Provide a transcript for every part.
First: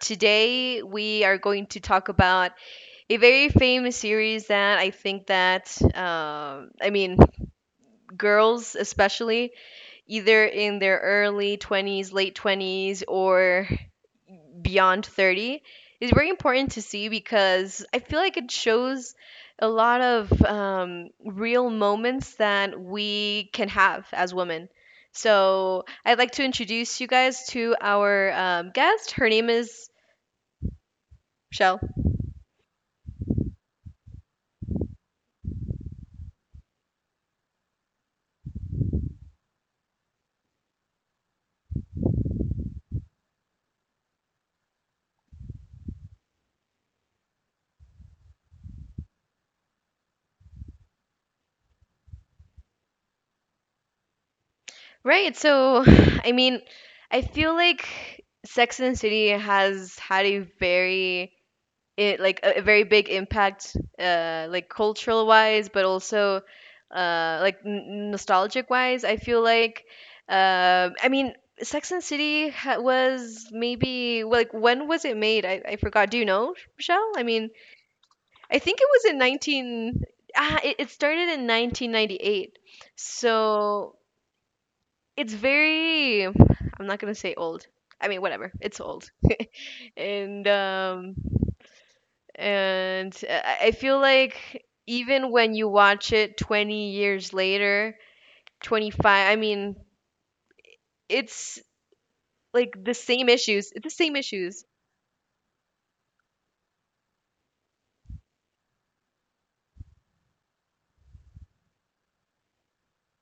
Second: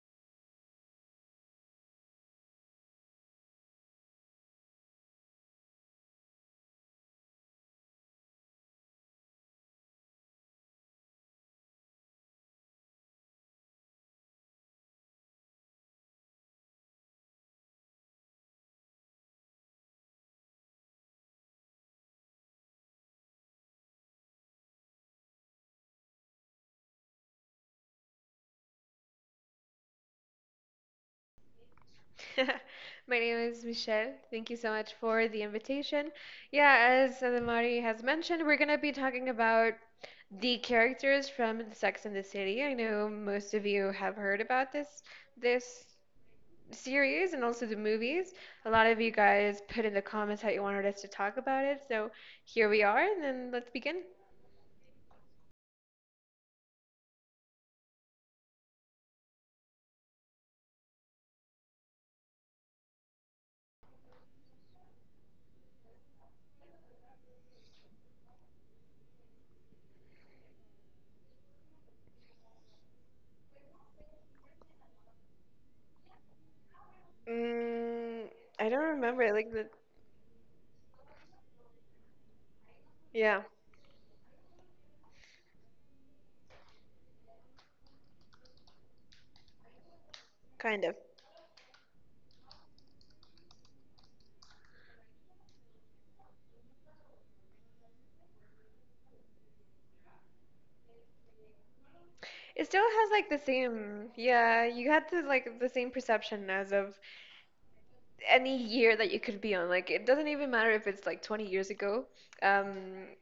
Today we are going to talk about a very famous series that I think that, I mean, girls especially, either in their early 20s, late 20s or beyond 30, is very important to see because I feel like it shows a lot of, real moments that we can have as women. So I'd like to introduce you guys to our, guest. Her name is Shell. My name is Michelle. Thank you so much for the invitation. Yeah, as Adamari has mentioned, we're gonna be talking about the characters from Sex and the City. I know most of you have heard about this series and also the movies. A lot of you guys put in the comments that you wanted us to talk about it, so here we are, and then let's begin. Right. So, I mean, I feel like Sex and the City has had a very— it like a very big impact, like, cultural wise, but also nostalgic wise. I feel like, um i mean Sex and the City was maybe, well, like, when was it made? I forgot. Do you know, Michelle? I mean, Mm, I I think it don't was in remember. Like the 19— Ah, it started in 1998, yeah, so it's very— I'm not gonna say old. I mean, whatever, it's old. and kind of. um and I feel like even when you watch it 20 years later, 25, I mean, it's It still like the has like same the issues. It's the same, same yeah, issues. you had the like the same perception as of any year that you could be on. Like it doesn't even matter if it's like 20 years ago. Um,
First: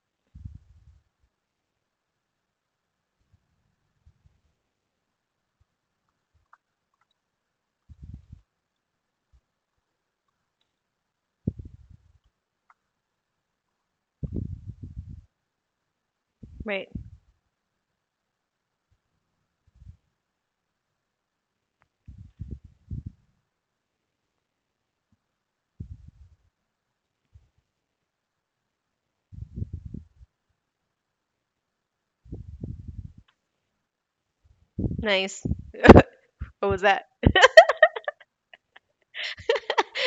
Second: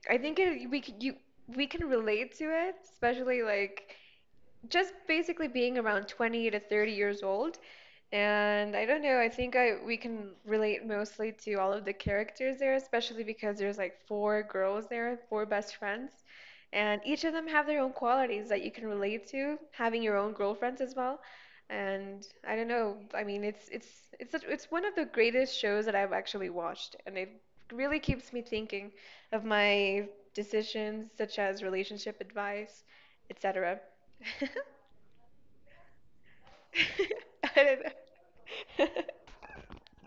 I think it, we could, you we can relate to it, especially like just basically being around 20 to 30 years old. And I don't know, I think I we can relate mostly to all of the characters there, especially because there's like four girls there, four best friends, Right. and each of them have their own qualities that you can relate to, having your own girlfriends as well. And I don't know, I mean it's one of the greatest shows that I've actually watched, and it really keeps me thinking of my decisions such as relationship advice, etc. Nice. What was that? I don't know.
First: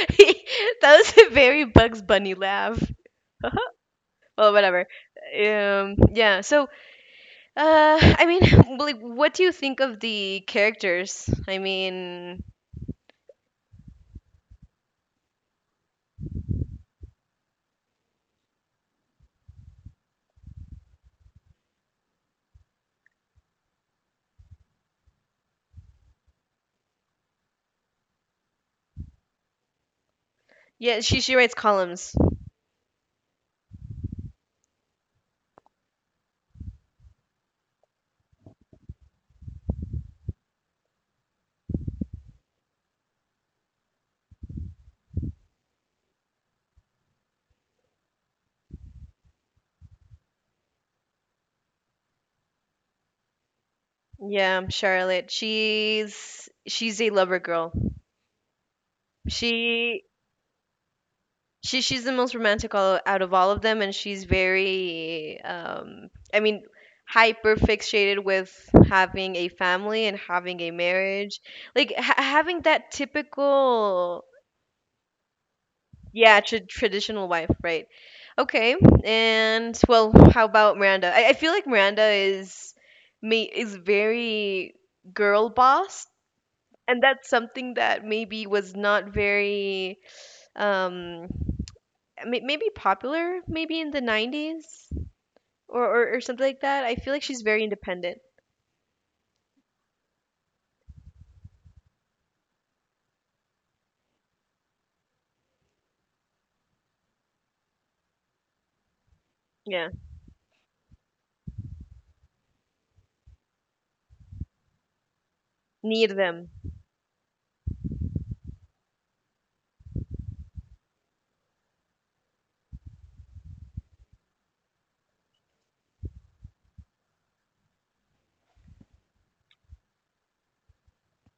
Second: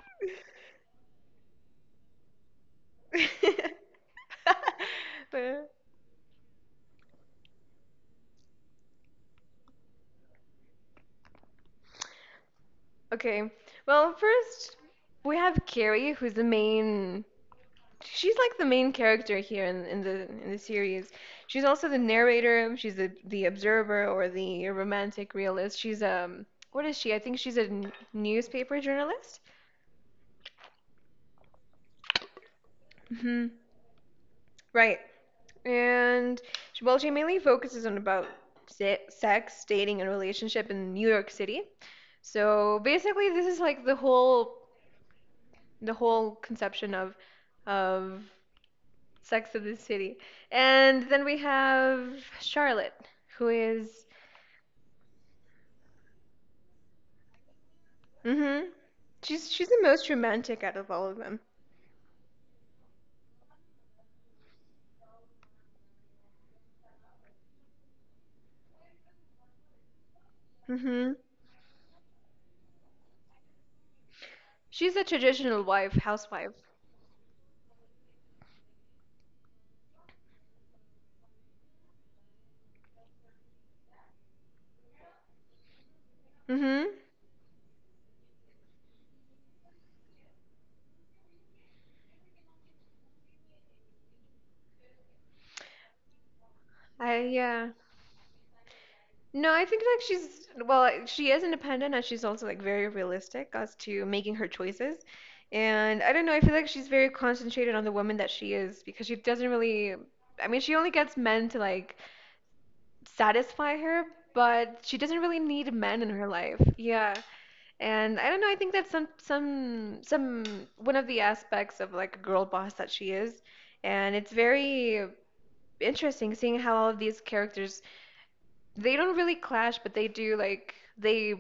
That was a very Bugs Bunny laugh. Well, whatever. Uh, Yeah. So, I mean, like, what do you think of the characters? I mean, Okay. Well, first we have Carrie, who's the main. She's like the main character here in the series. She's also the narrator. She's the observer or the romantic realist. She's what is she? I think she's a newspaper journalist. yeah, she writes columns. Hmm Right. And she mainly focuses on about se sex, dating, and relationship in New York City. So basically, this is like the whole conception of of Sex of the City. And then we have Charlotte, who is Yeah, Charlotte. She's a lover girl. mm-hmm. She's the she most romantic out of all of them. she's the most romantic out of all of them, and she's very, hyper fixated with having a family and having a Mm-hmm. marriage, like having that typical— She's a traditional wife, yeah, housewife. Traditional wife, right. Okay. And, well, how about Miranda? I feel like Miranda is very girl boss, Mm-hmm. and that's something that maybe was not very, um maybe popular, maybe in the 90s, or something like that. I feel I like she's very yeah. independent. No, I think like she is independent and she's also like very realistic as to making her choices. And I don't know, I feel like she's very concentrated on the woman that she is because she doesn't Yeah. really I mean, she only gets men to like satisfy her, but she doesn't really need men in Need her them. life. Yeah. And I don't know, I think that's some one of the aspects of like a girl boss that she is. And it's very interesting seeing how all of these characters they don't really clash, but they do like they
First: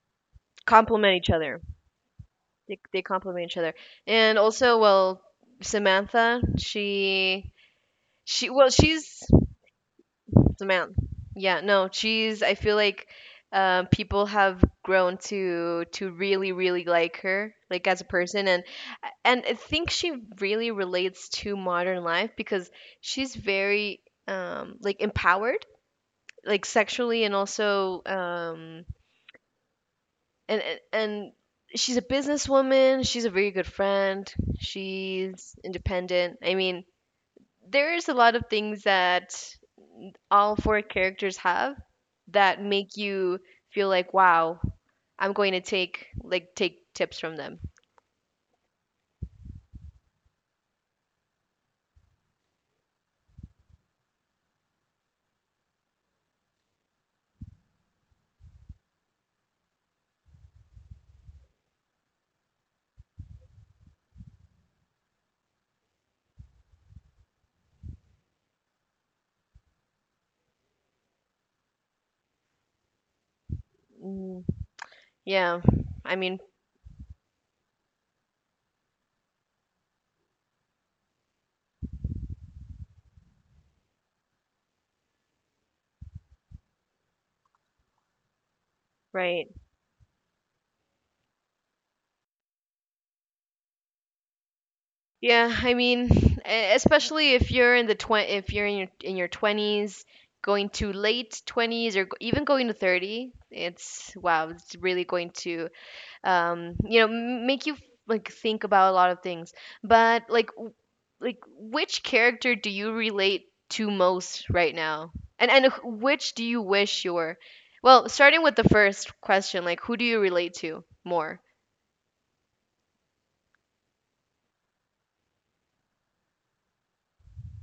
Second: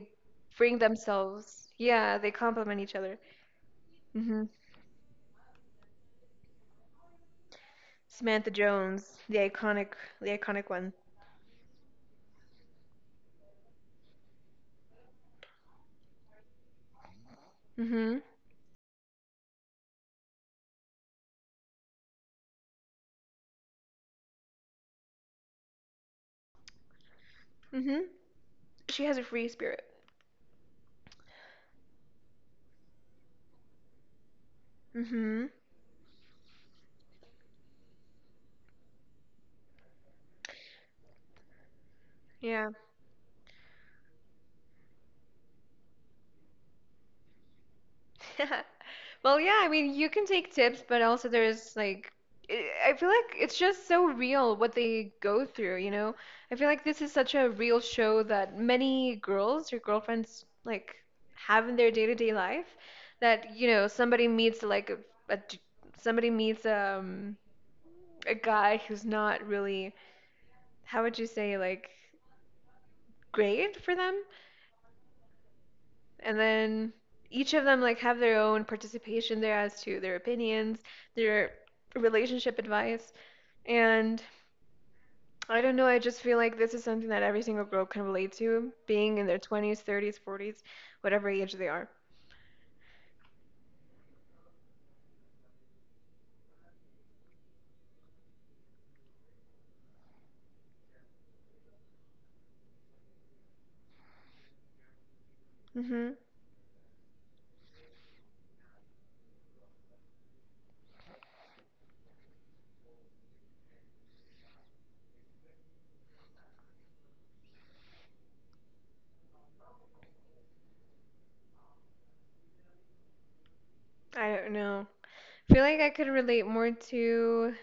bring Complement each other. themselves. Yeah, they They, complement each they other. complement each other. And Hmm also, well, Samantha, she— she, Samantha well, Jones, she's— the so iconic one. man, yeah, no, cheese. I feel like, people have grown to really, really like her, like, as a Hmm person, and I think she really relates to modern life because she's very, like, empowered, like, sexually, and hmm also, She has a free spirit. and and. And She's a businesswoman. She's a very good friend. Hmm She's independent. I mean, there's a lot of things that all four characters have that make you feel like, wow, I'm going to take tips from them. Well, yeah, I mean, you can take tips, but also there's like, I feel like it's just so real what they go through, you know? I feel like this is such a real show that many girls or girlfriends like have in their day-to-day life that, you know, somebody meets like a d- somebody meets a guy who's not really, how would you say, like great for them, Mm, yeah, I and mean. then each of them like have their own participation there as to their opinions, their relationship advice, and I don't know, I just feel like this is something that every single girl can relate to, being in their Right. 20s, 30s, 40s, whatever age they are. Yeah, I mean, especially if you're in the twen- if you're in your 20s, going to late 20s, or even going to 30, it's— wow, it's really going to, Hmm make you, like, think about a lot of things. But, like, which character do you relate to most right now? And which do you wish you were? Well, starting with the first question, like, who do you relate to more? I don't know. I feel like I could relate more to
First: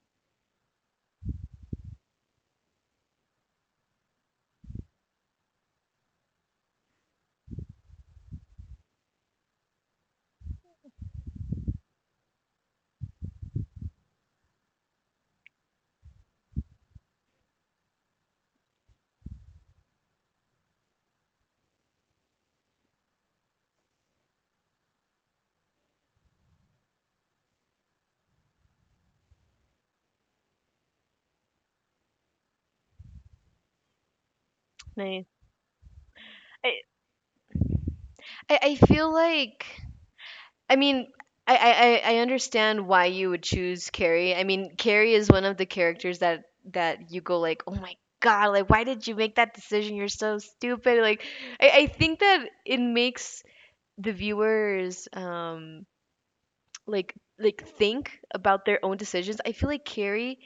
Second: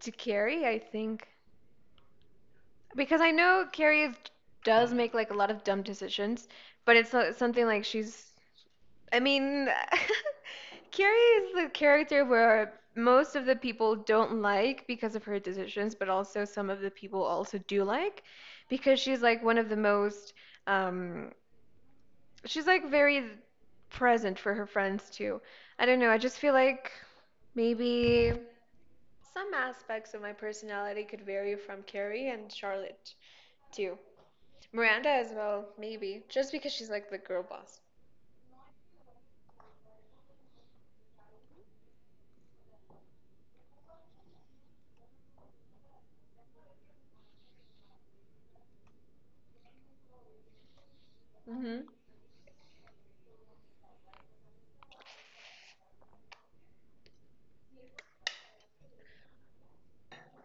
Carrie, I think, because I know Carrie is, does make like a lot of dumb decisions, but it's not something like I mean, Carrie is the character where most of the people don't like because of her decisions, but also some of the people also do like because she's like one of the most, um, she's like very present for her friends too. I don't know, I just feel like maybe some aspects of my personality could vary from Carrie and Charlotte too. Miranda Nice. as well, maybe, just because i she's like the girl boss. i, I feel like, I mean, I understand why you would choose Carrie. I mean, Carrie is one of the characters that you go like, oh my god, like, why did you make that decision? You're so stupid, like— i, Mm-hmm. I think that it makes the viewers, like, think about their own decisions. I feel like Carrie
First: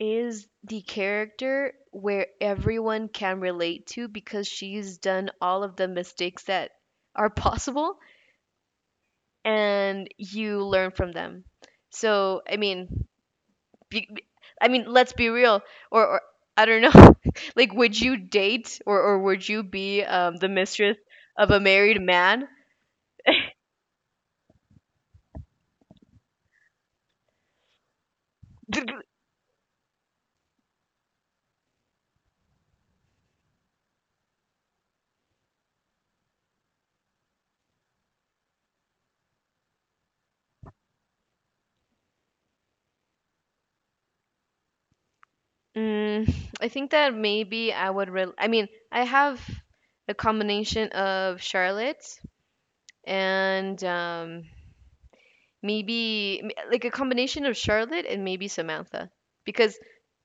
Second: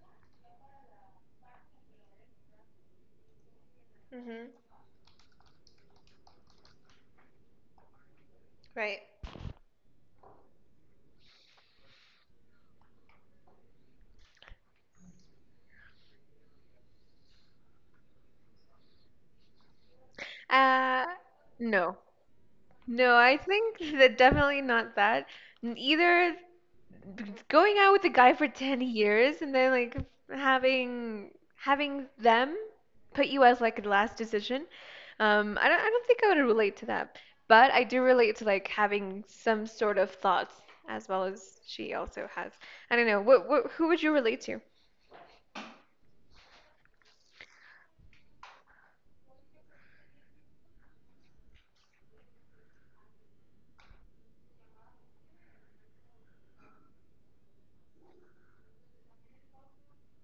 is the character where everyone can relate to, because Mm-hmm. she's done all of the mistakes that are possible, Right. and you learn from them. So, I mean, be, be- I mean, let's be real, or I don't know. Like, would you date, or would you be, the mistress Uh, of a no. married man? No, I think that definitely not that. Either going out with a guy for 10 years and then like having having them put you as like the last decision. I don't think I would relate to that. But I do relate to like having some sort of thoughts as well as she also has. I don't know. What who would you relate to? Mm, I think that maybe I would really— I mean, I have a combination of Charlotte and, like, a combination of Charlotte and maybe Samantha, because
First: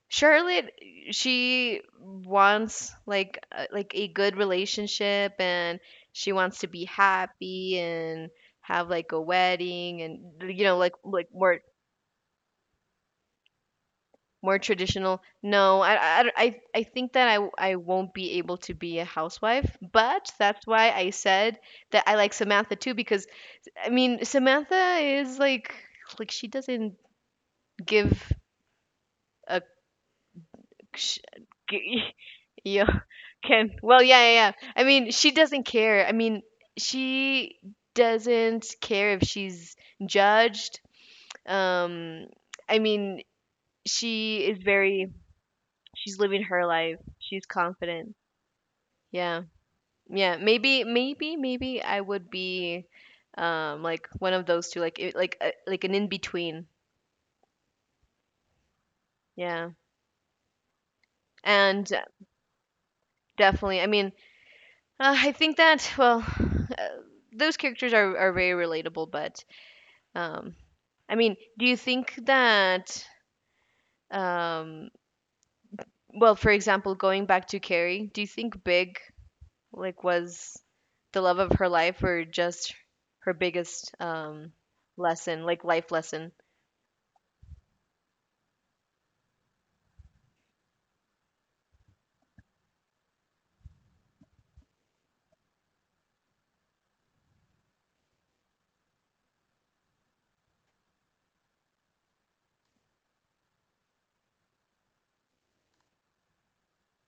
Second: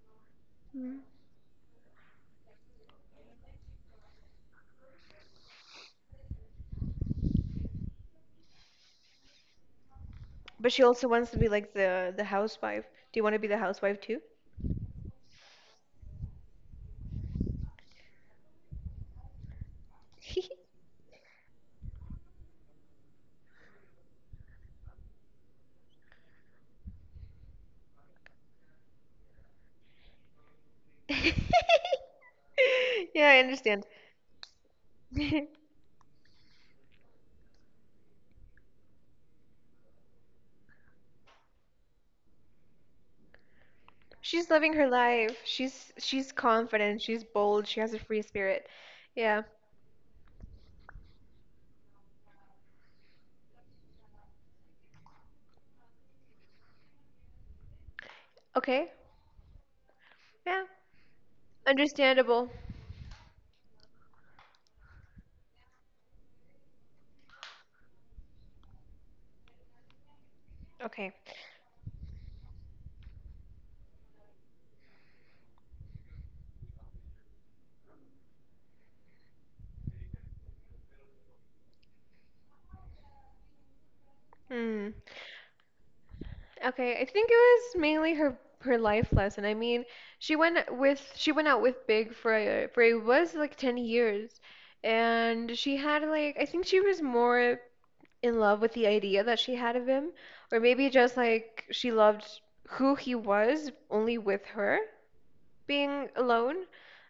Charlotte, Mm. she wants like a— like a good relationship, and she wants to be happy and have like a wedding, and, But she like, also wants to be like the housewife. Do you want to be the housewife too? more traditional. No, I think that I won't be able to be a housewife, but that's why I said that I like Samantha too, because I mean, Samantha is, like, she doesn't give a— sh- g- yeah, Yeah, I can, understand. well, yeah, yeah, yeah. I mean, she doesn't care. I mean, she doesn't care if she's judged. Um, I mean, she She's is living her very— life. She's she's she's living her confident, life. she's She's bold, she has a confident. free spirit. Yeah. Yeah. Yeah. Maybe, maybe, maybe I would be, like, one of those two, like— like, like, an in between. Okay. Yeah. Yeah. And, Understandable. definitely, I mean, I think that, well, those characters are very relatable, but, um Okay. I mean, do you think that, um well, for example, going back to Carrie, do you think Big, like, was the love of her life, or just her biggest, Hmm. lesson, like, life lesson? Okay. I think it was mainly her her life lesson. I mean, she went out with Big for it was like 10 years. And she had like I think she was more in love with the idea that she had of him, or maybe just like she loved who he was only with her being alone,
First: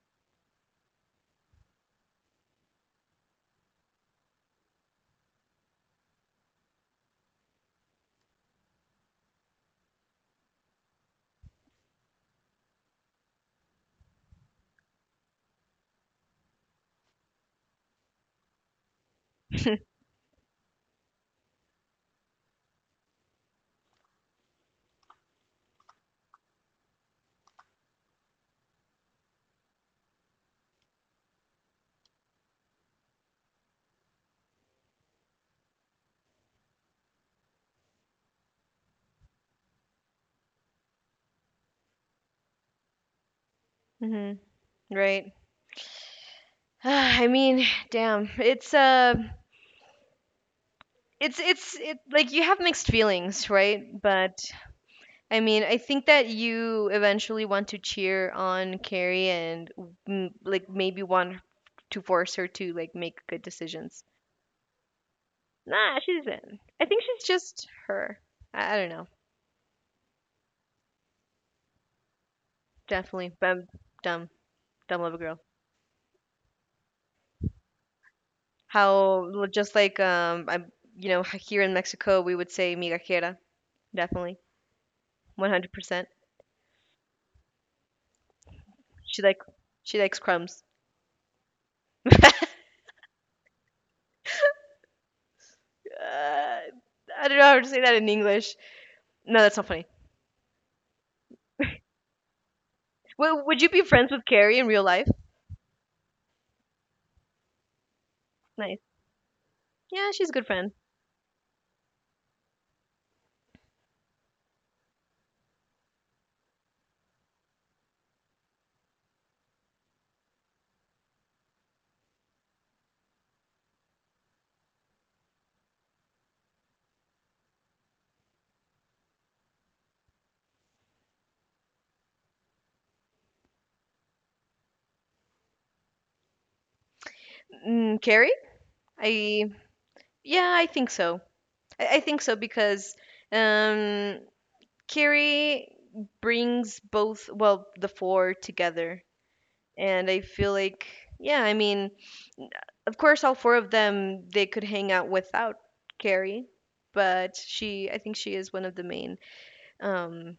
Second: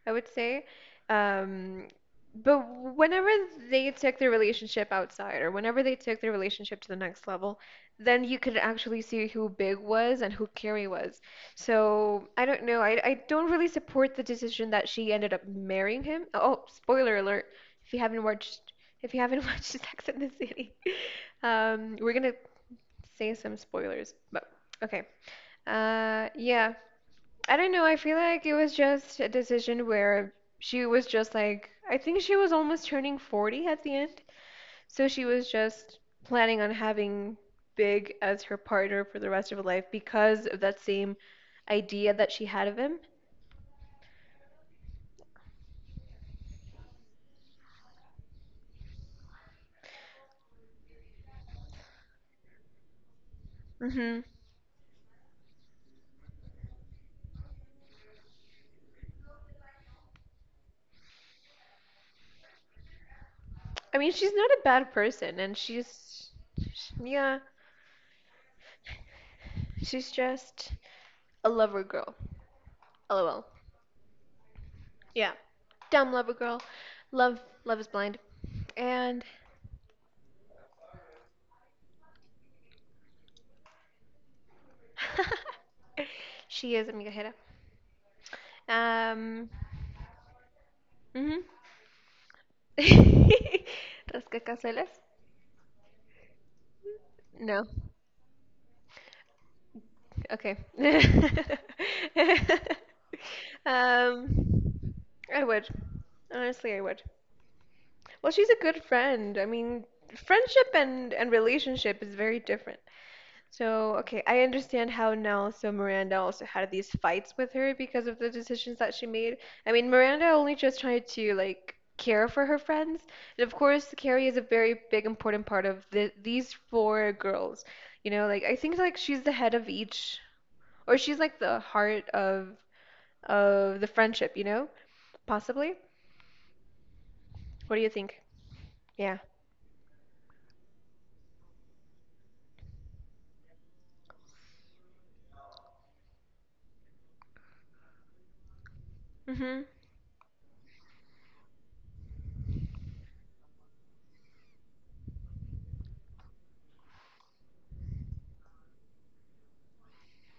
I would say. Um, but whenever they took their relationship outside, or whenever they took their relationship to the next level, then you could actually see who Big was and who Carrie was. So I don't know. I don't really support the decision that she ended up marrying him. Oh, spoiler alert! If you haven't watched, if you haven't watched Sex and the City. We're gonna say some spoilers, but okay. Yeah. I don't know. I feel like it was just a decision where she was just like, I think she was almost turning 40 at the end, so she was just planning on having Big as her partner for the rest of her life because of that same idea that she had of him. Mhm. Right. I mean, damn. It's it like, you have mixed feelings, right? Hmm But I mean, I think that you eventually want to cheer on Carrie, and, like, maybe want to force her to, like, make good I decisions. mean, she's not a bad person, and Nah, she's she's, in— I sh think she's yeah, just her. I don't know. she's just a lover girl. Definitely, LOL. but I'm— dumb, dumb little Yeah. girl. Dumb lover girl. Love Love is Blind. And Just like, I you know, here in Mexico we would say migajera. Definitely, 100%. she is amiga Jera. She like Um she likes crumbs. mhm. uh, Rascacazuelas? I don't know how No. to say that in English. No, that's not funny. Okay. Would you be friends with Carrie in real Um life? I would. Honestly, I would. Well, she's a Nice. good friend. I mean, Yeah, she's a good friendship friend. and relationship is very different. So, okay, I understand how now. So, Miranda also had these fights with her because of the decisions that she made. I mean, Miranda only just tried to, like, care for her friends. And of course, Carrie is a very big, important part of these four girls. You know, like, I think, like, she's the head of each, or she's, like, the heart of the friendship, you know? Possibly? What do you Mm, think? Carrie? Yeah. I— yeah, I think so. I think so because, um, Carrie brings both, well, the four together, Mm-hmm. and I feel like, yeah, I mean, of course, all four of them, they could hang out without Carrie, but she I think she is one of the main, um,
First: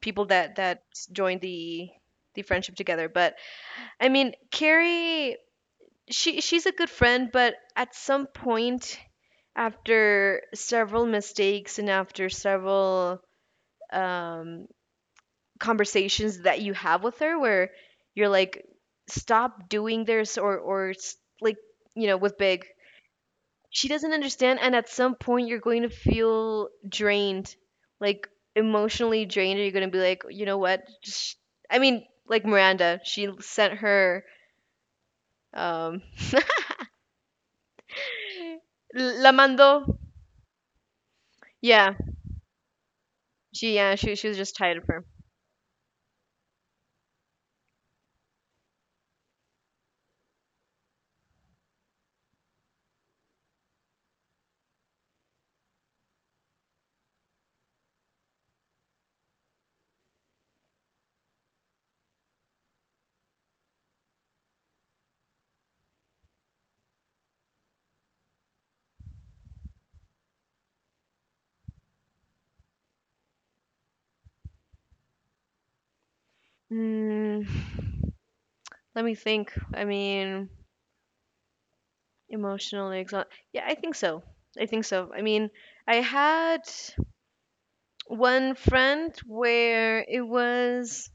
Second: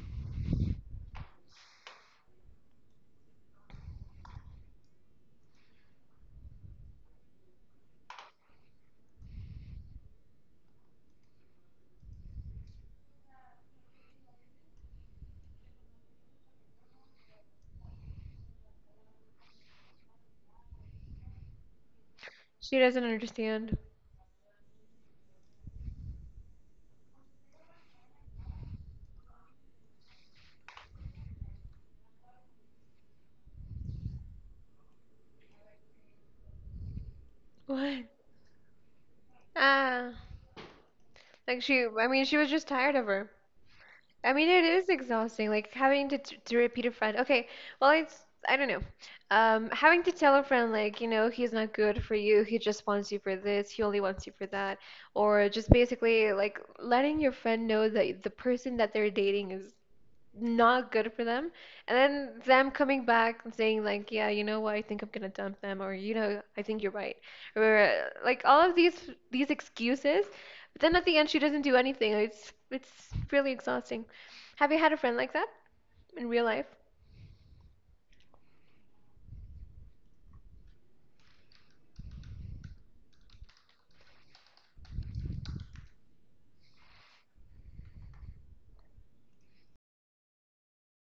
people that joined the friendship together. But I mean, Carrie, she's a good friend, but at some point, after several mistakes and after several, um, conversations that you have with her, where you're like, stop doing this, or, like, you know, with Big, She doesn't understand. she doesn't understand. And at some point you're going to feel drained, like, emotionally drained, or you're going to be like, you know what? Just— I mean, like, Miranda, she sent her, um What? la mandó. Ah, like she, yeah I mean, she was just tired of her. she yeah she, she was I mean, just it tired of is her. exhausting, like having to t to repeat a friend. Okay, well, it's I don't know. Having to tell a friend like, you know, he's not good for you. He just wants you for this. He only wants you for that. Or just basically like letting your friend know that the person that they're dating is not good for them. And then them coming back and saying like, yeah, you know what, I think I'm gonna dump them, or you know, I think you're right, or like all of these excuses. But then at the end, she doesn't do anything. It's really exhausting. Have you had a friend like that in real life? Mm, let me think. I mean, emotionally exhausted, yeah, I think so. I think so. I mean, I had one friend where it was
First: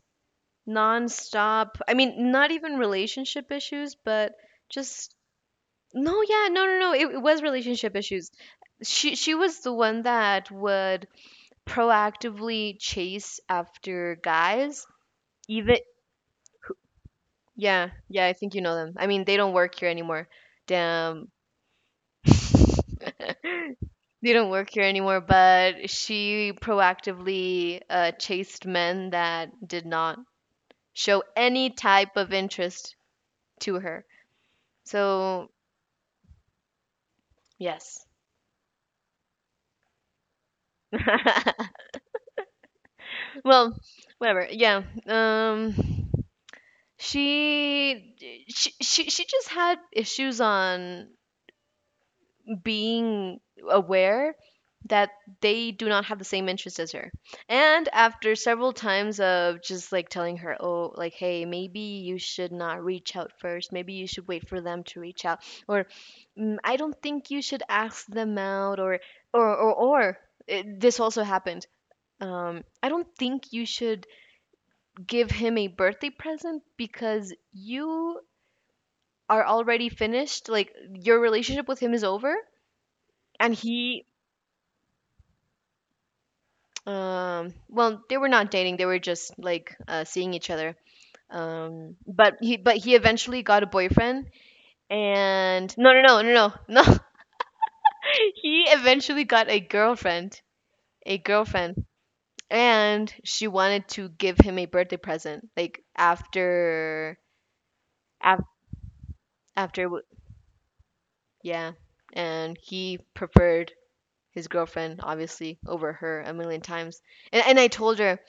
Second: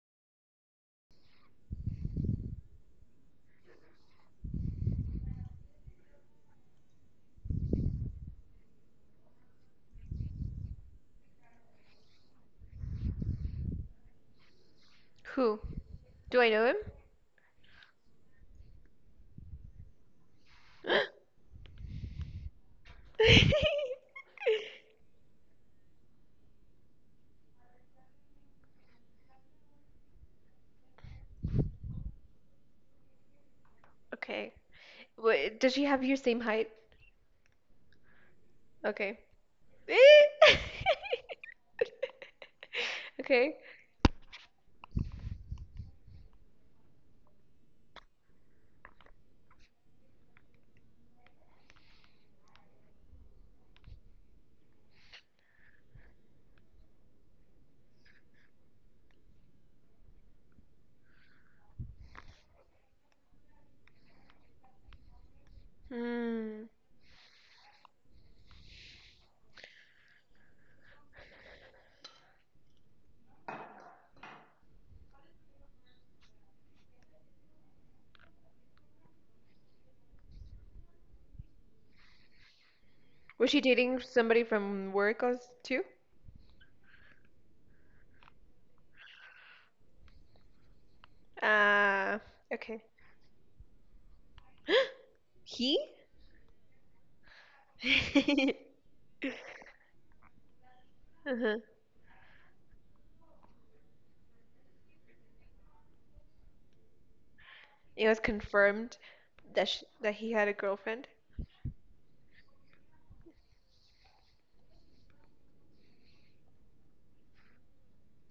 nonstop. I mean, not even relationship issues, but just— no, yeah, no, no, no. It was relationship issues. She was the one that would proactively chase after guys. Who? Even— Do I know yeah, yeah, I think you know them. I mean, they don't work here anymore. him? Damn. They don't work here anymore, but she proactively, chased men that did not show any type of interest to her. Okay. So— Wait, does she have your same height? yes. Okay. Okay. Well, whatever. Yeah. She, she just had issues on being aware that they do not have the same interests as her. And after several times of just, like, telling her, "Oh, like, hey, maybe you should not reach out first. Maybe you should wait for them to reach out." Or, "Mm, Hmm. I don't think you should ask them out, or this also happened— I don't think you should give him a birthday present because you are already finished. Like, your relationship with him is over," Was and she dating he— somebody from work as too? Well, they were not dating. They were just, like, seeing each other. Um, Uh, but he, but okay. he eventually got a boyfriend, and He? no, no, no, no, no, no. He eventually got a Uh-huh. girlfriend, and she wanted to give him a birthday present, like, after— It was after confirmed that sh after that he had a girlfriend. yeah, and he preferred his girlfriend, obviously, over her a million times. And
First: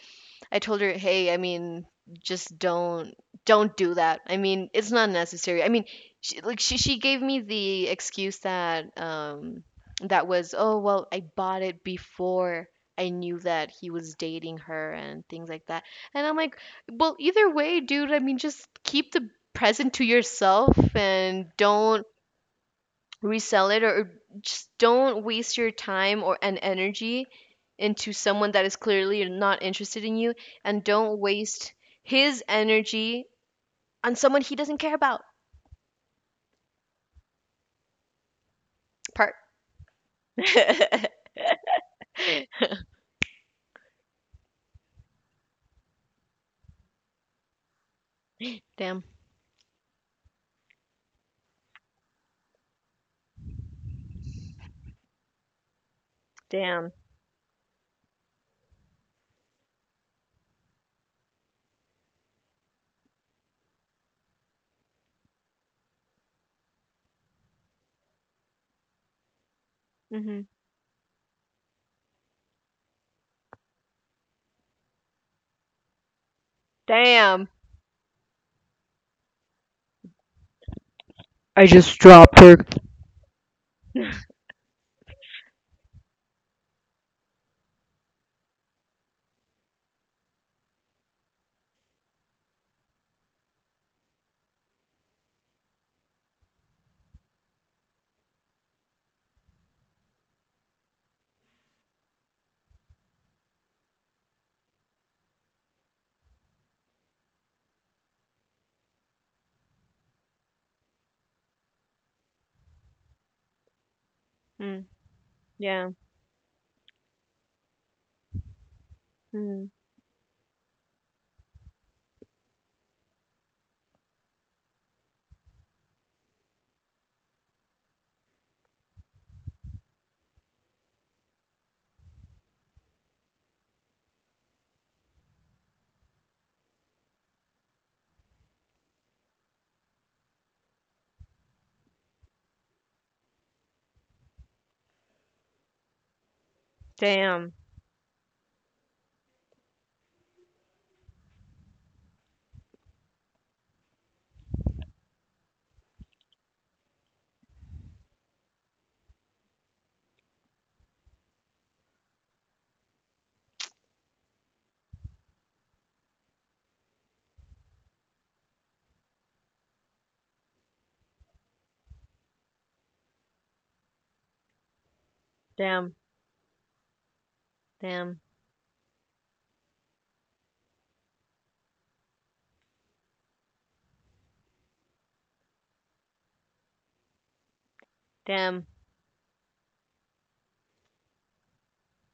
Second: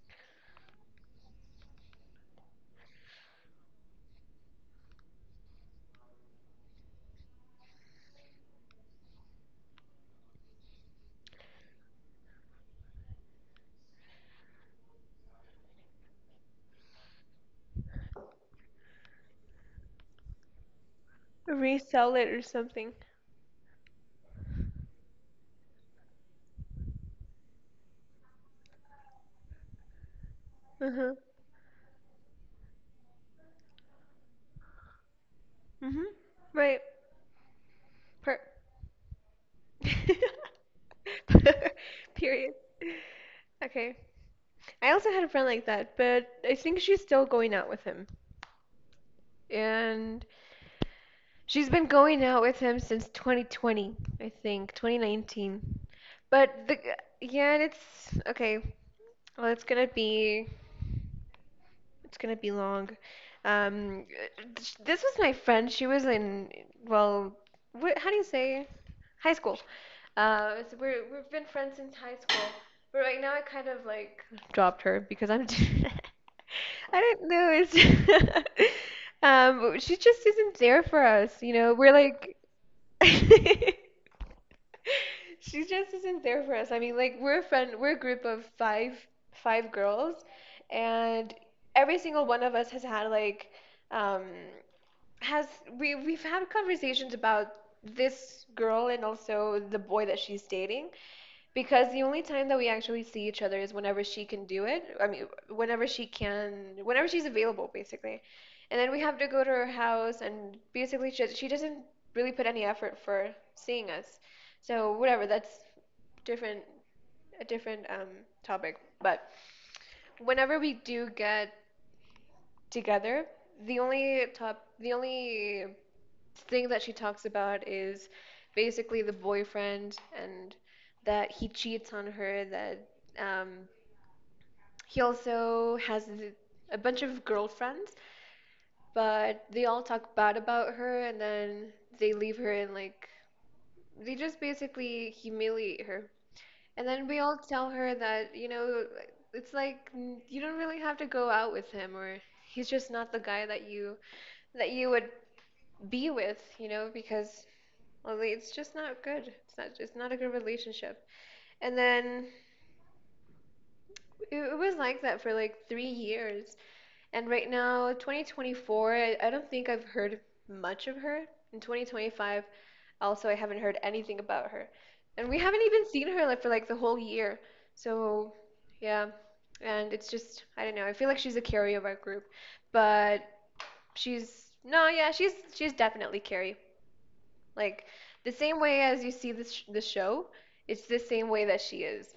I told her, "Hey, I mean, just don't do that. I mean, it's not necessary. I mean," she, like she gave me the excuse, that was, "Oh, well, I bought it before I knew that he was dating her and things like that." And I'm like, "Well, either way, dude, I mean, just keep the present to yourself and don't Resell it or something. resell it, or just don't waste your time or and energy into someone that is clearly not interested in you, and Uh-huh. don't waste his energy on someone he doesn't care about." Mm-hmm. Right. Per Part. Period. Okay. I also had a friend like that, but I think she's still going out with him. Damn. And she's been going out with him since 2020, I think, 2019. But the Damn. yeah, and it's okay. Well, it's gonna be long. Um, this was my friend. She was in well, wh how do you say high school? Hmm. So we've been friends since high school. But right now, I kind of like dropped her because I'm I don't Damn. know. It's she just isn't there for us. You I know, we're just like. dropped her. She just isn't there for us. I mean, like we're a group of five girls, and every single one of us has had like um has we've had conversations about this girl and also the boy that she's dating. Because the only time that we actually see each other is whenever she can do it. I mean, whenever she can, whenever she's available, basically. And then we have to go to her house, and basically, she doesn't really put any effort for seeing us. Mm. So whatever, that's Yeah. different, a different topic. But Mm. whenever we do get together, the only thing that she talks about is basically the boyfriend and that he cheats on her, that um, he also has a bunch of girlfriends, but they all talk bad about her and then they leave her, and like they just basically humiliate her. And then we all Damn. tell her that, you know, it's like you don't really have to go out with him, or he's just not the guy that you would be with, you know, because well, it's just not good. It's not a good relationship. And then it was like that for like 3 years. And right now, 2024, I don't think I've heard much of her. In 2025, also, I haven't heard anything about her. And we haven't even Damn. seen her like for like the whole year. Damn. So, yeah. And it's just, I don't know. I feel like she's a carry of our group. But she's, no, yeah, she's definitely carry. Like the same Damn. way as you see this sh the show, it's the same way that she is.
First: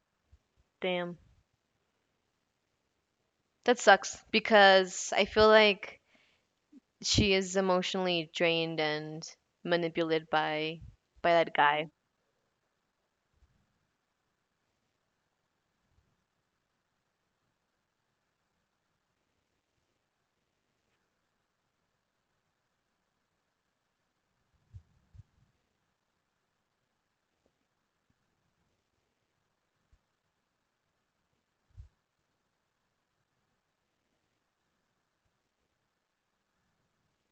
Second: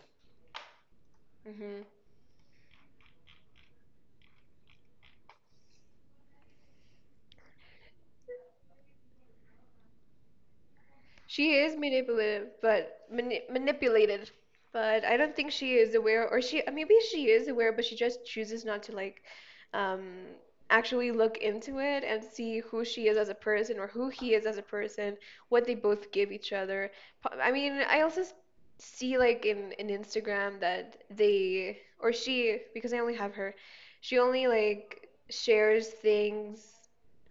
Damn. hmm That sucks because I feel like she is emotionally drained and manipulated by that She is guy. manipulative, but manipulated. But I don't think she is aware, or she maybe she is aware, but she just chooses not to like um, actually look into it and see who she is as a person or who he is as a person, what they both give each other. I mean, I also see like in Instagram that they or she, because I only have her, she only like shares things,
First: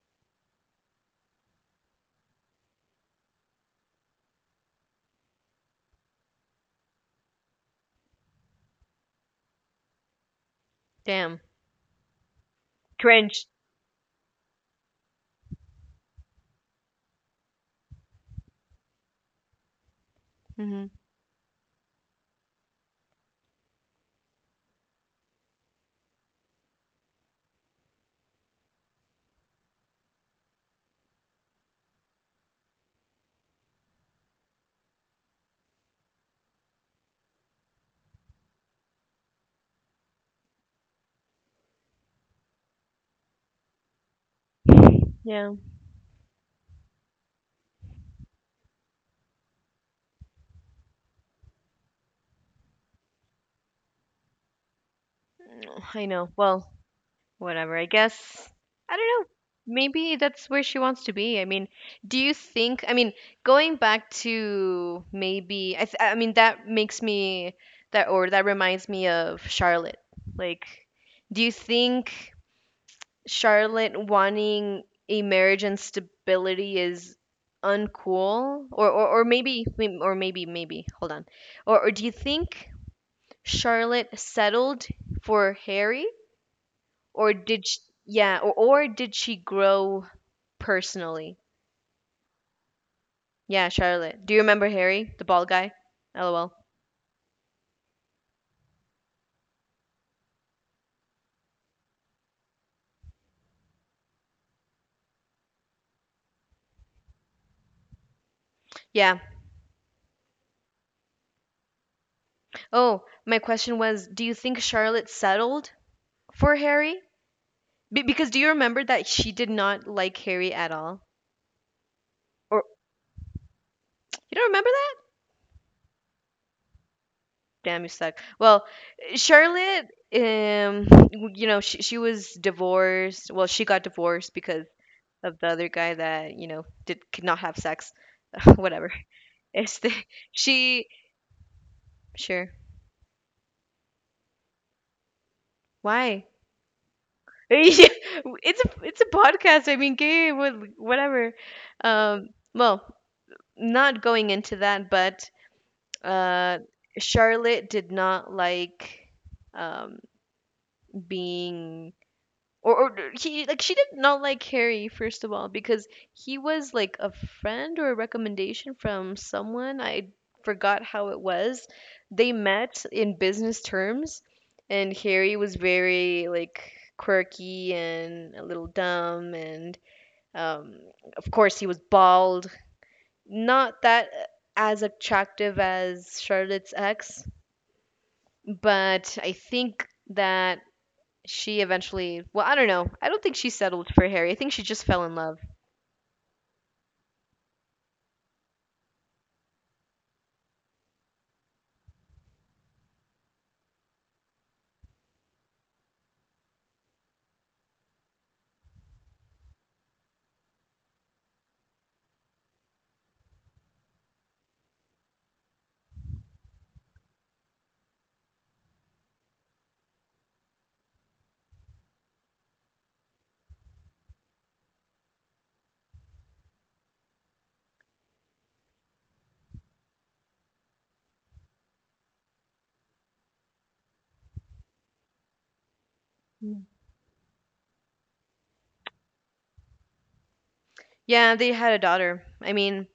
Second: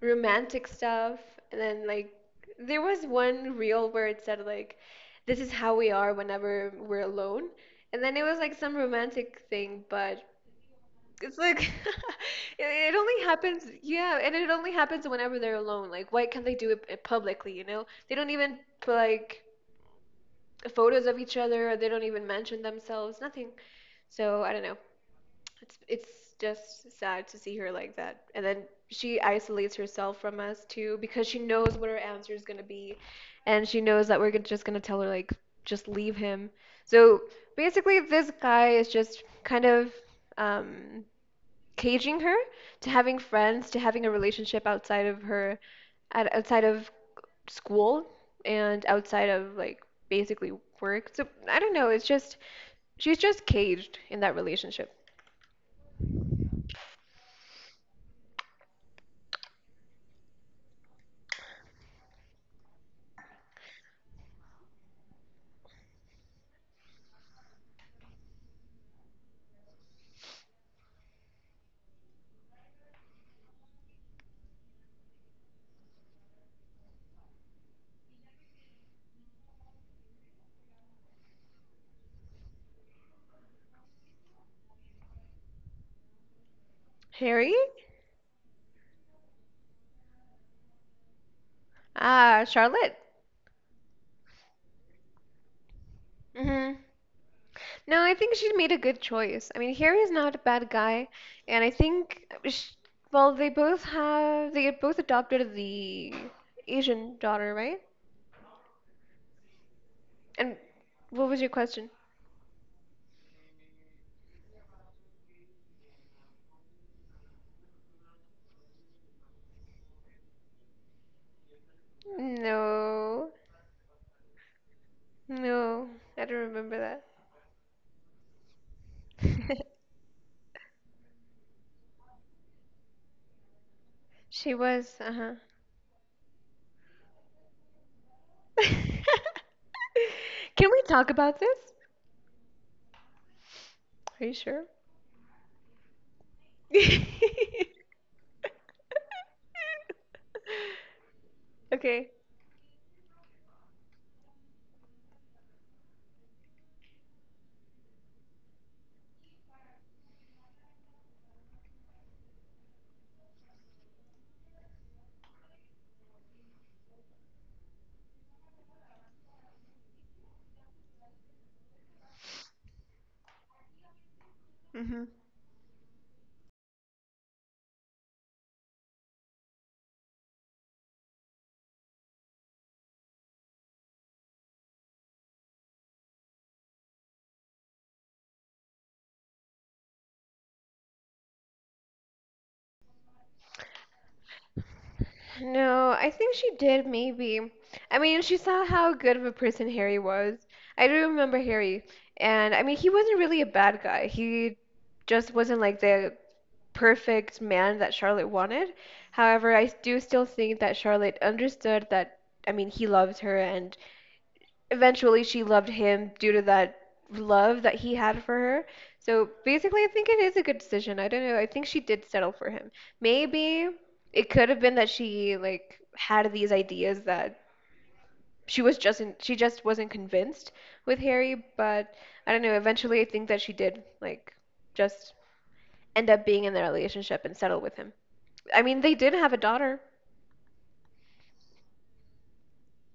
romantic stuff, and then like there was one reel where it said like, "This is how we are whenever we're alone," and then it was like some romantic thing, but it's Damn. like it only Cringe. happens, yeah, and it only happens whenever they're alone. Like, why can't they do it publicly? You know, they don't even put like Mhm. photos of each other, or they don't even mention themselves, nothing. So I don't know. It's just sad to see her like that. And then she isolates herself from us too because she knows what her answer is gonna be, and she knows that we're gonna- just gonna tell her like just leave him. So basically, this guy is just kind of um, caging her to having friends, to having a relationship outside of Yeah. her, outside of school, and outside of like basically work. So I don't know. It's just she's just caged in that relationship. Mm, I know. Well, whatever. I guess, I don't know. Maybe that's where she wants to be. Do you think? Going back to maybe. I. Th- I mean, That makes me that or that reminds me of Charlotte. Like, do you think? Charlotte wanting a marriage and stability is uncool or maybe or maybe hold on or do you think Charlotte settled for Harry or Harry? did sh yeah or did she grow personally Ah, Charlotte. yeah Charlotte, do you remember Harry, the bald guy? Lol. hmm No, I think she made a good choice. I mean, Harry's not a bad guy, and I think, sh well, they both adopted the Asian daughter, right? Yeah, And what was your question? oh my question was, do you think Charlotte settled for Harry? Be because, do you remember that she did not like Harry at all? Or No, you don't remember. no, I don't remember that. Damn, you suck. Well, Charlotte, she was divorced. Well, she got divorced She because was, uh-huh. of the other guy that, did could not have sex. Whatever. It's the, Can we she, talk about this? sure. Are you sure? Why? Yeah, it's a podcast. Gay, what- whatever. Okay. Um, well, not going into that, but uh, Charlotte did not like um, being or she like she did not like Harry, first of all, because he was like a friend or a recommendation from someone. I forgot how it was. They met in business terms, and hmm Harry was very like quirky and a little dumb, and um, of course he was bald. Not that as attractive as Charlotte's ex, but I think that she eventually, well, I don't know. I don't think she settled for Harry. I think she just fell in love. No, I think she did maybe. I mean, she saw how good of a person Harry was. I do remember Harry, and I mean, he wasn't really a bad guy. He just wasn't like the perfect man that Charlotte wanted. However, I do still think that Charlotte understood that, I mean, he loved her, and eventually she loved him due to that love that he had for her. So basically, I think it is a good decision. I don't know. I think she did settle for him. Maybe it could have been that she like had these ideas that she just wasn't convinced with Harry, but I don't know. Eventually, I think that she did like just end up being in their Mm. relationship and settle with him. I mean, they did have a daughter. Yeah, they had a daughter.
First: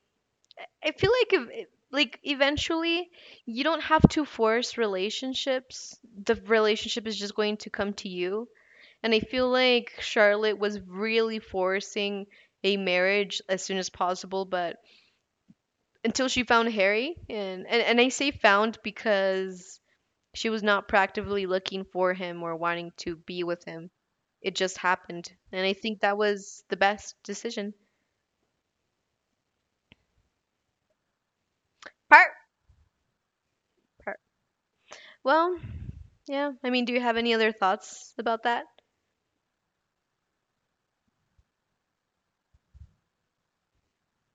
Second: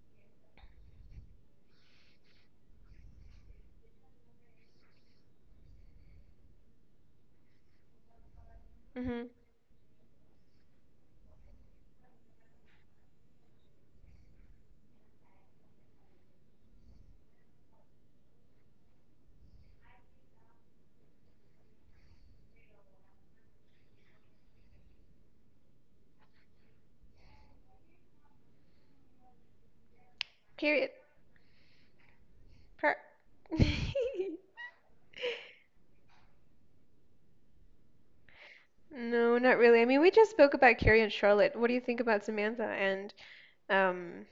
I feel like if- like eventually you don't have to force relationships. The relationship is just going to come to you. And I hmm feel like Charlotte was really forcing a marriage as soon as possible, but until she found Harry and I say found because she was not practically looking for him or wanting to be with him. It just happened, and I think that was the best decision. Period. Part. Per. Part. Well, yeah. I mean, do you have any other thoughts about that? No, not really. I mean, we just spoke about Carrie and Charlotte. What do you think about Samantha and um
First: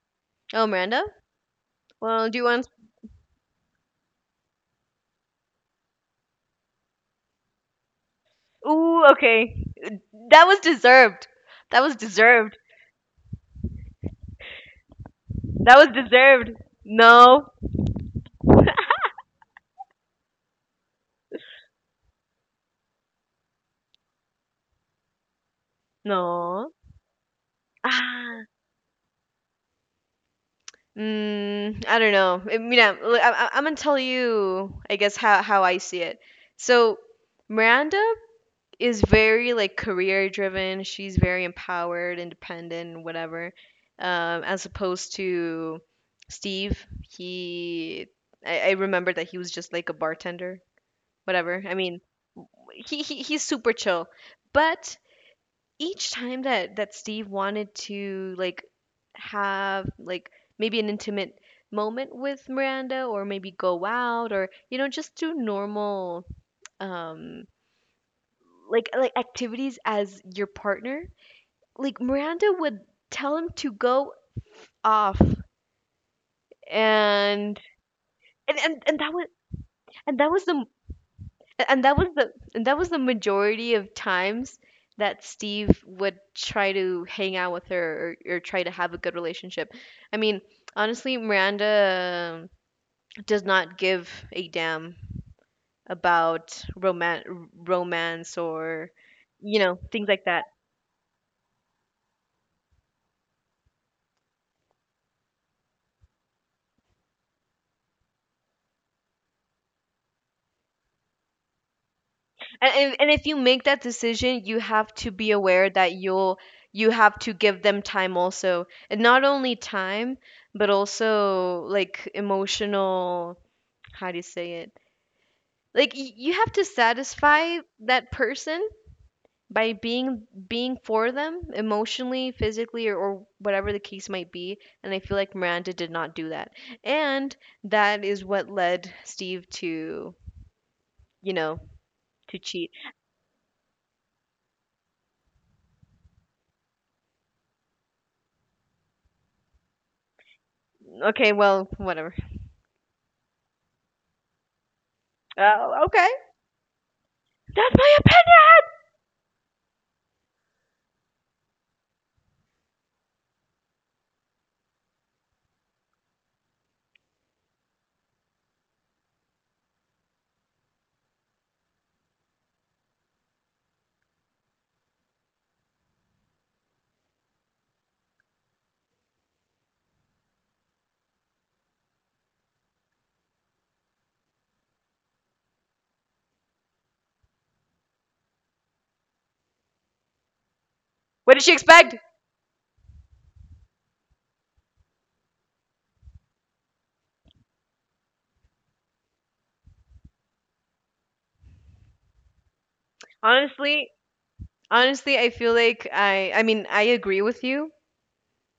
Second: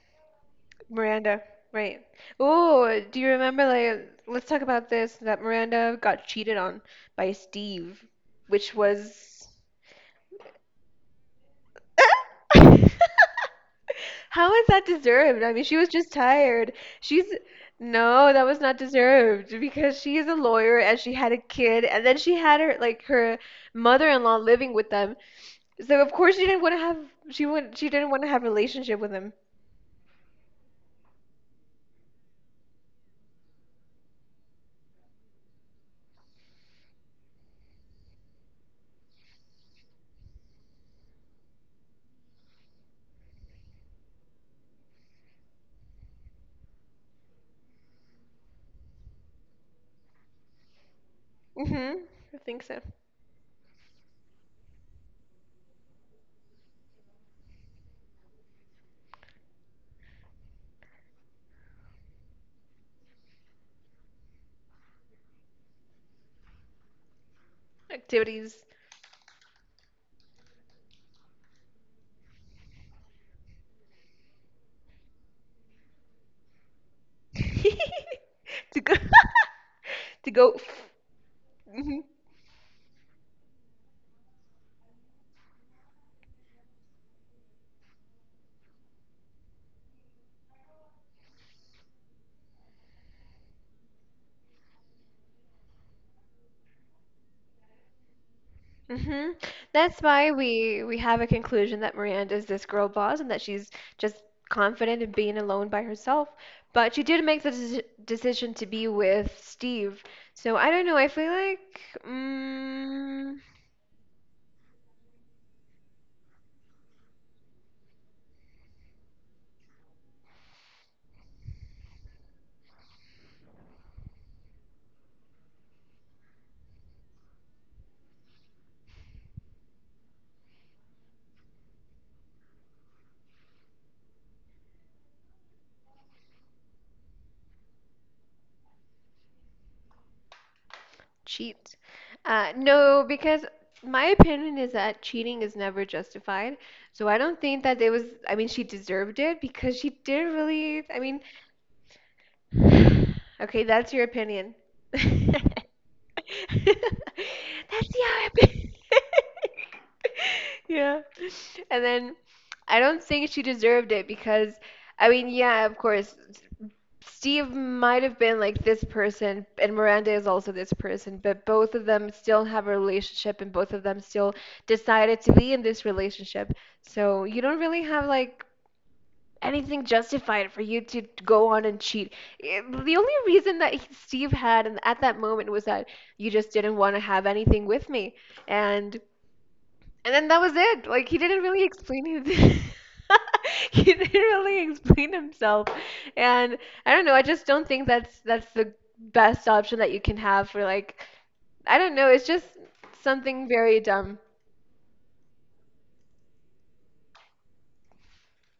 Oh, Miranda. Miranda? Right. Well, do you want? Oh, do you remember, like, let's talk about this that Miranda got cheated on by Steve, which Ooh, was. okay. That was deserved. That was deserved. How is that deserved? I mean, she That was was just deserved. tired. She's No. No, that was not deserved because she is a lawyer and she had a kid, and then she had her like her mother-in-law living with them. So of course she didn't No. want to have, she didn't want to have Ah. a relationship with him. Mm, I don't know. I'm gonna tell you, I guess, how I see it. So Miranda is very like career driven. She's very empowered, independent, whatever. As opposed to Steve, he I remember that he was just like a bartender, whatever. Hmm I think so. he he's super chill, but each time that Steve wanted to like have like maybe an intimate moment with Miranda, or maybe go out, or just do normal um Activities. like activities as your partner, like Miranda would tell him to go off and and to and, go. and that was and to that was go. the hmm and that was the majority of times that Steve would try to hang out with her, or try to have a good relationship. I mean, Honestly, Miranda does not give a damn about roman romance or hmm That's things like why that. we have a conclusion that Miranda is this girl boss, and that she's just confident in being alone by herself. But she did make the decision to be with Steve. So I don't know. I feel like And if you make that decision, you have to be aware that you'll you have to give them time also. And not only time, but also like emotional, how do you say it? Like y- you have to satisfy that person by being for them emotionally, physically, or whatever the case might be. And I feel like Miranda did not do that. And that is what led Steve to, you know, cheat. to cheat. No, because my opinion is that cheating is never justified. So I don't think that it was, I mean, she deserved it because she didn't really, I mean, Okay, well, whatever. okay, that's your opinion. That's Okay. That's my your opinion. opinion. Yeah. And then I don't think she deserved it because, I mean, yeah, of course, Steve might have been like this person, and Miranda is also this person, but both of them still have a relationship, and both of them still decided to be in this relationship. So you don't really have like anything justified for you to go on and cheat. The only reason that Steve had and at that moment was that you just didn't want to have anything with me, and and then that was it. Like he What didn't did she really expect? explain his, he didn't really explain himself. And I don't know, I just don't think that's the best option that you can have for like, I don't know, it's just something very Honestly, dumb. honestly, I feel like I agree with you,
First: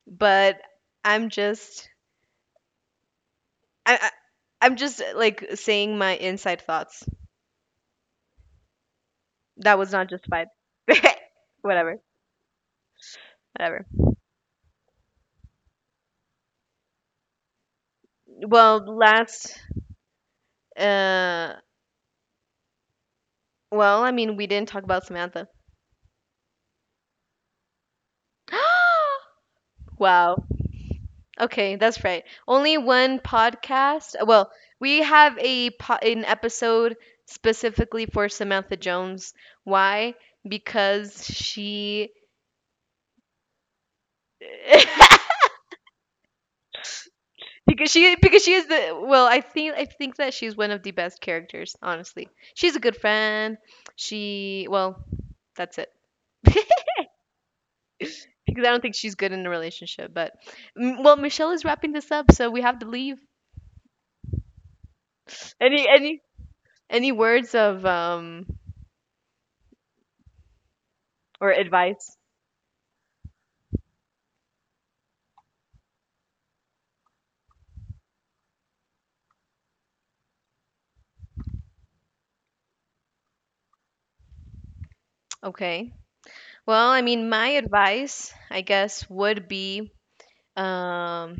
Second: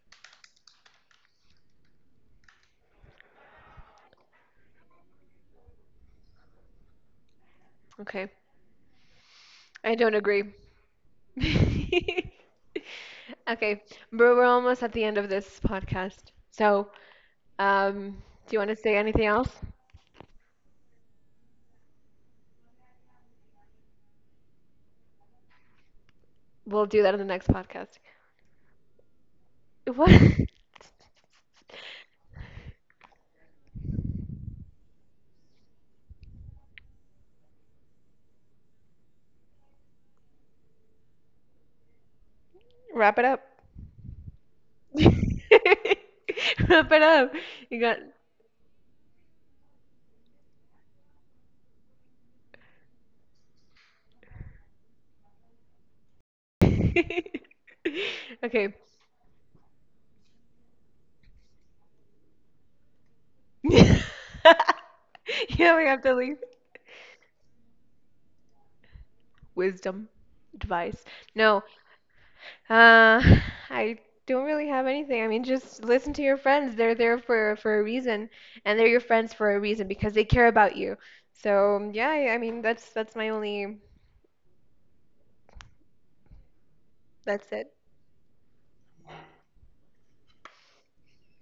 but I'm just I, I I'm just like saying my inside thoughts. Okay. That was I not don't agree. justified. whatever, Okay, whatever. but we're almost at the end of this podcast. So, um, do you want to Well, say anything else? last uh well, I mean, we didn't talk about Samantha. We'll do that in the next podcast. What? Wow. Okay, that's right. Only one podcast. Well, we have a po- an episode specifically for Samantha Jones. Why? Because she Wrap it up. Wrap it up. You got. Because she is the well, I think that she's one of the best characters, honestly. She's a good friend. She well, that's it. Because I Okay. don't think she's good in a relationship, but M- well, Michelle is wrapping this up, so we have to leave. Yeah, we Any have to any leave. any words of Wisdom, advice. or No, advice? uh, I don't really have anything. I mean, just listen to your friends. They're there for a reason, and they're your friends for a reason because they care about you. So yeah, I mean, that's my only. Okay. Well, I mean, my That's it. advice, I guess, would be, um,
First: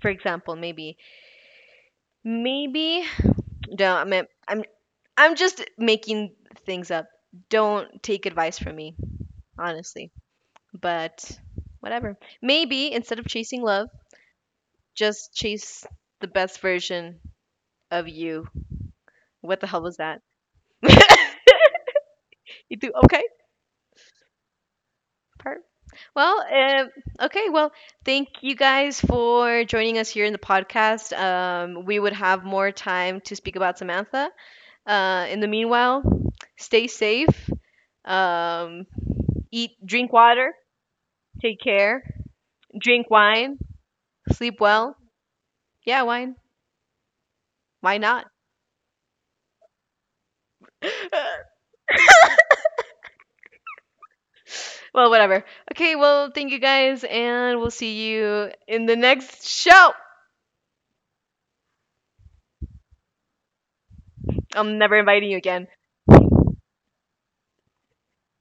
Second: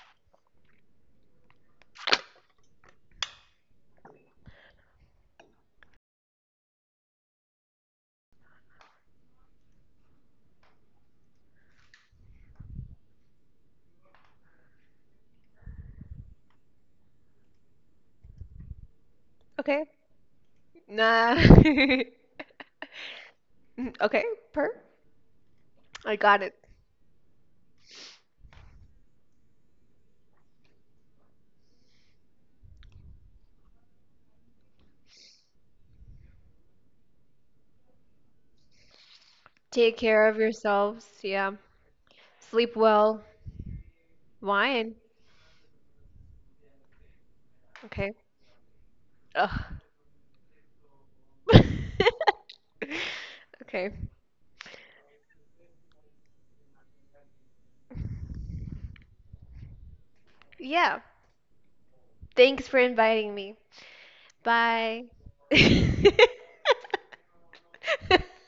for example, maybe, no, I'm just making things up. Don't take advice from me, honestly. But whatever. Maybe instead of chasing love, just chase the best version of you. What the hell Okay. was that? Nah. You do okay? Okay. Per. Part. I Well, got it. Okay. Well, thank you guys for joining us here in the podcast. We would have more time to speak about Samantha. In the meanwhile, stay safe. Um, Eat, Take drink care of water. yourselves. Yeah. Take care. Sleep Drink well. wine. Sleep well. Wine. Yeah, wine. Why Okay. not? Ugh. Okay. well, whatever. Okay. Well, thank you guys, and we'll see you in the next show. Yeah. Thanks for inviting me. I'm never Bye. inviting you again.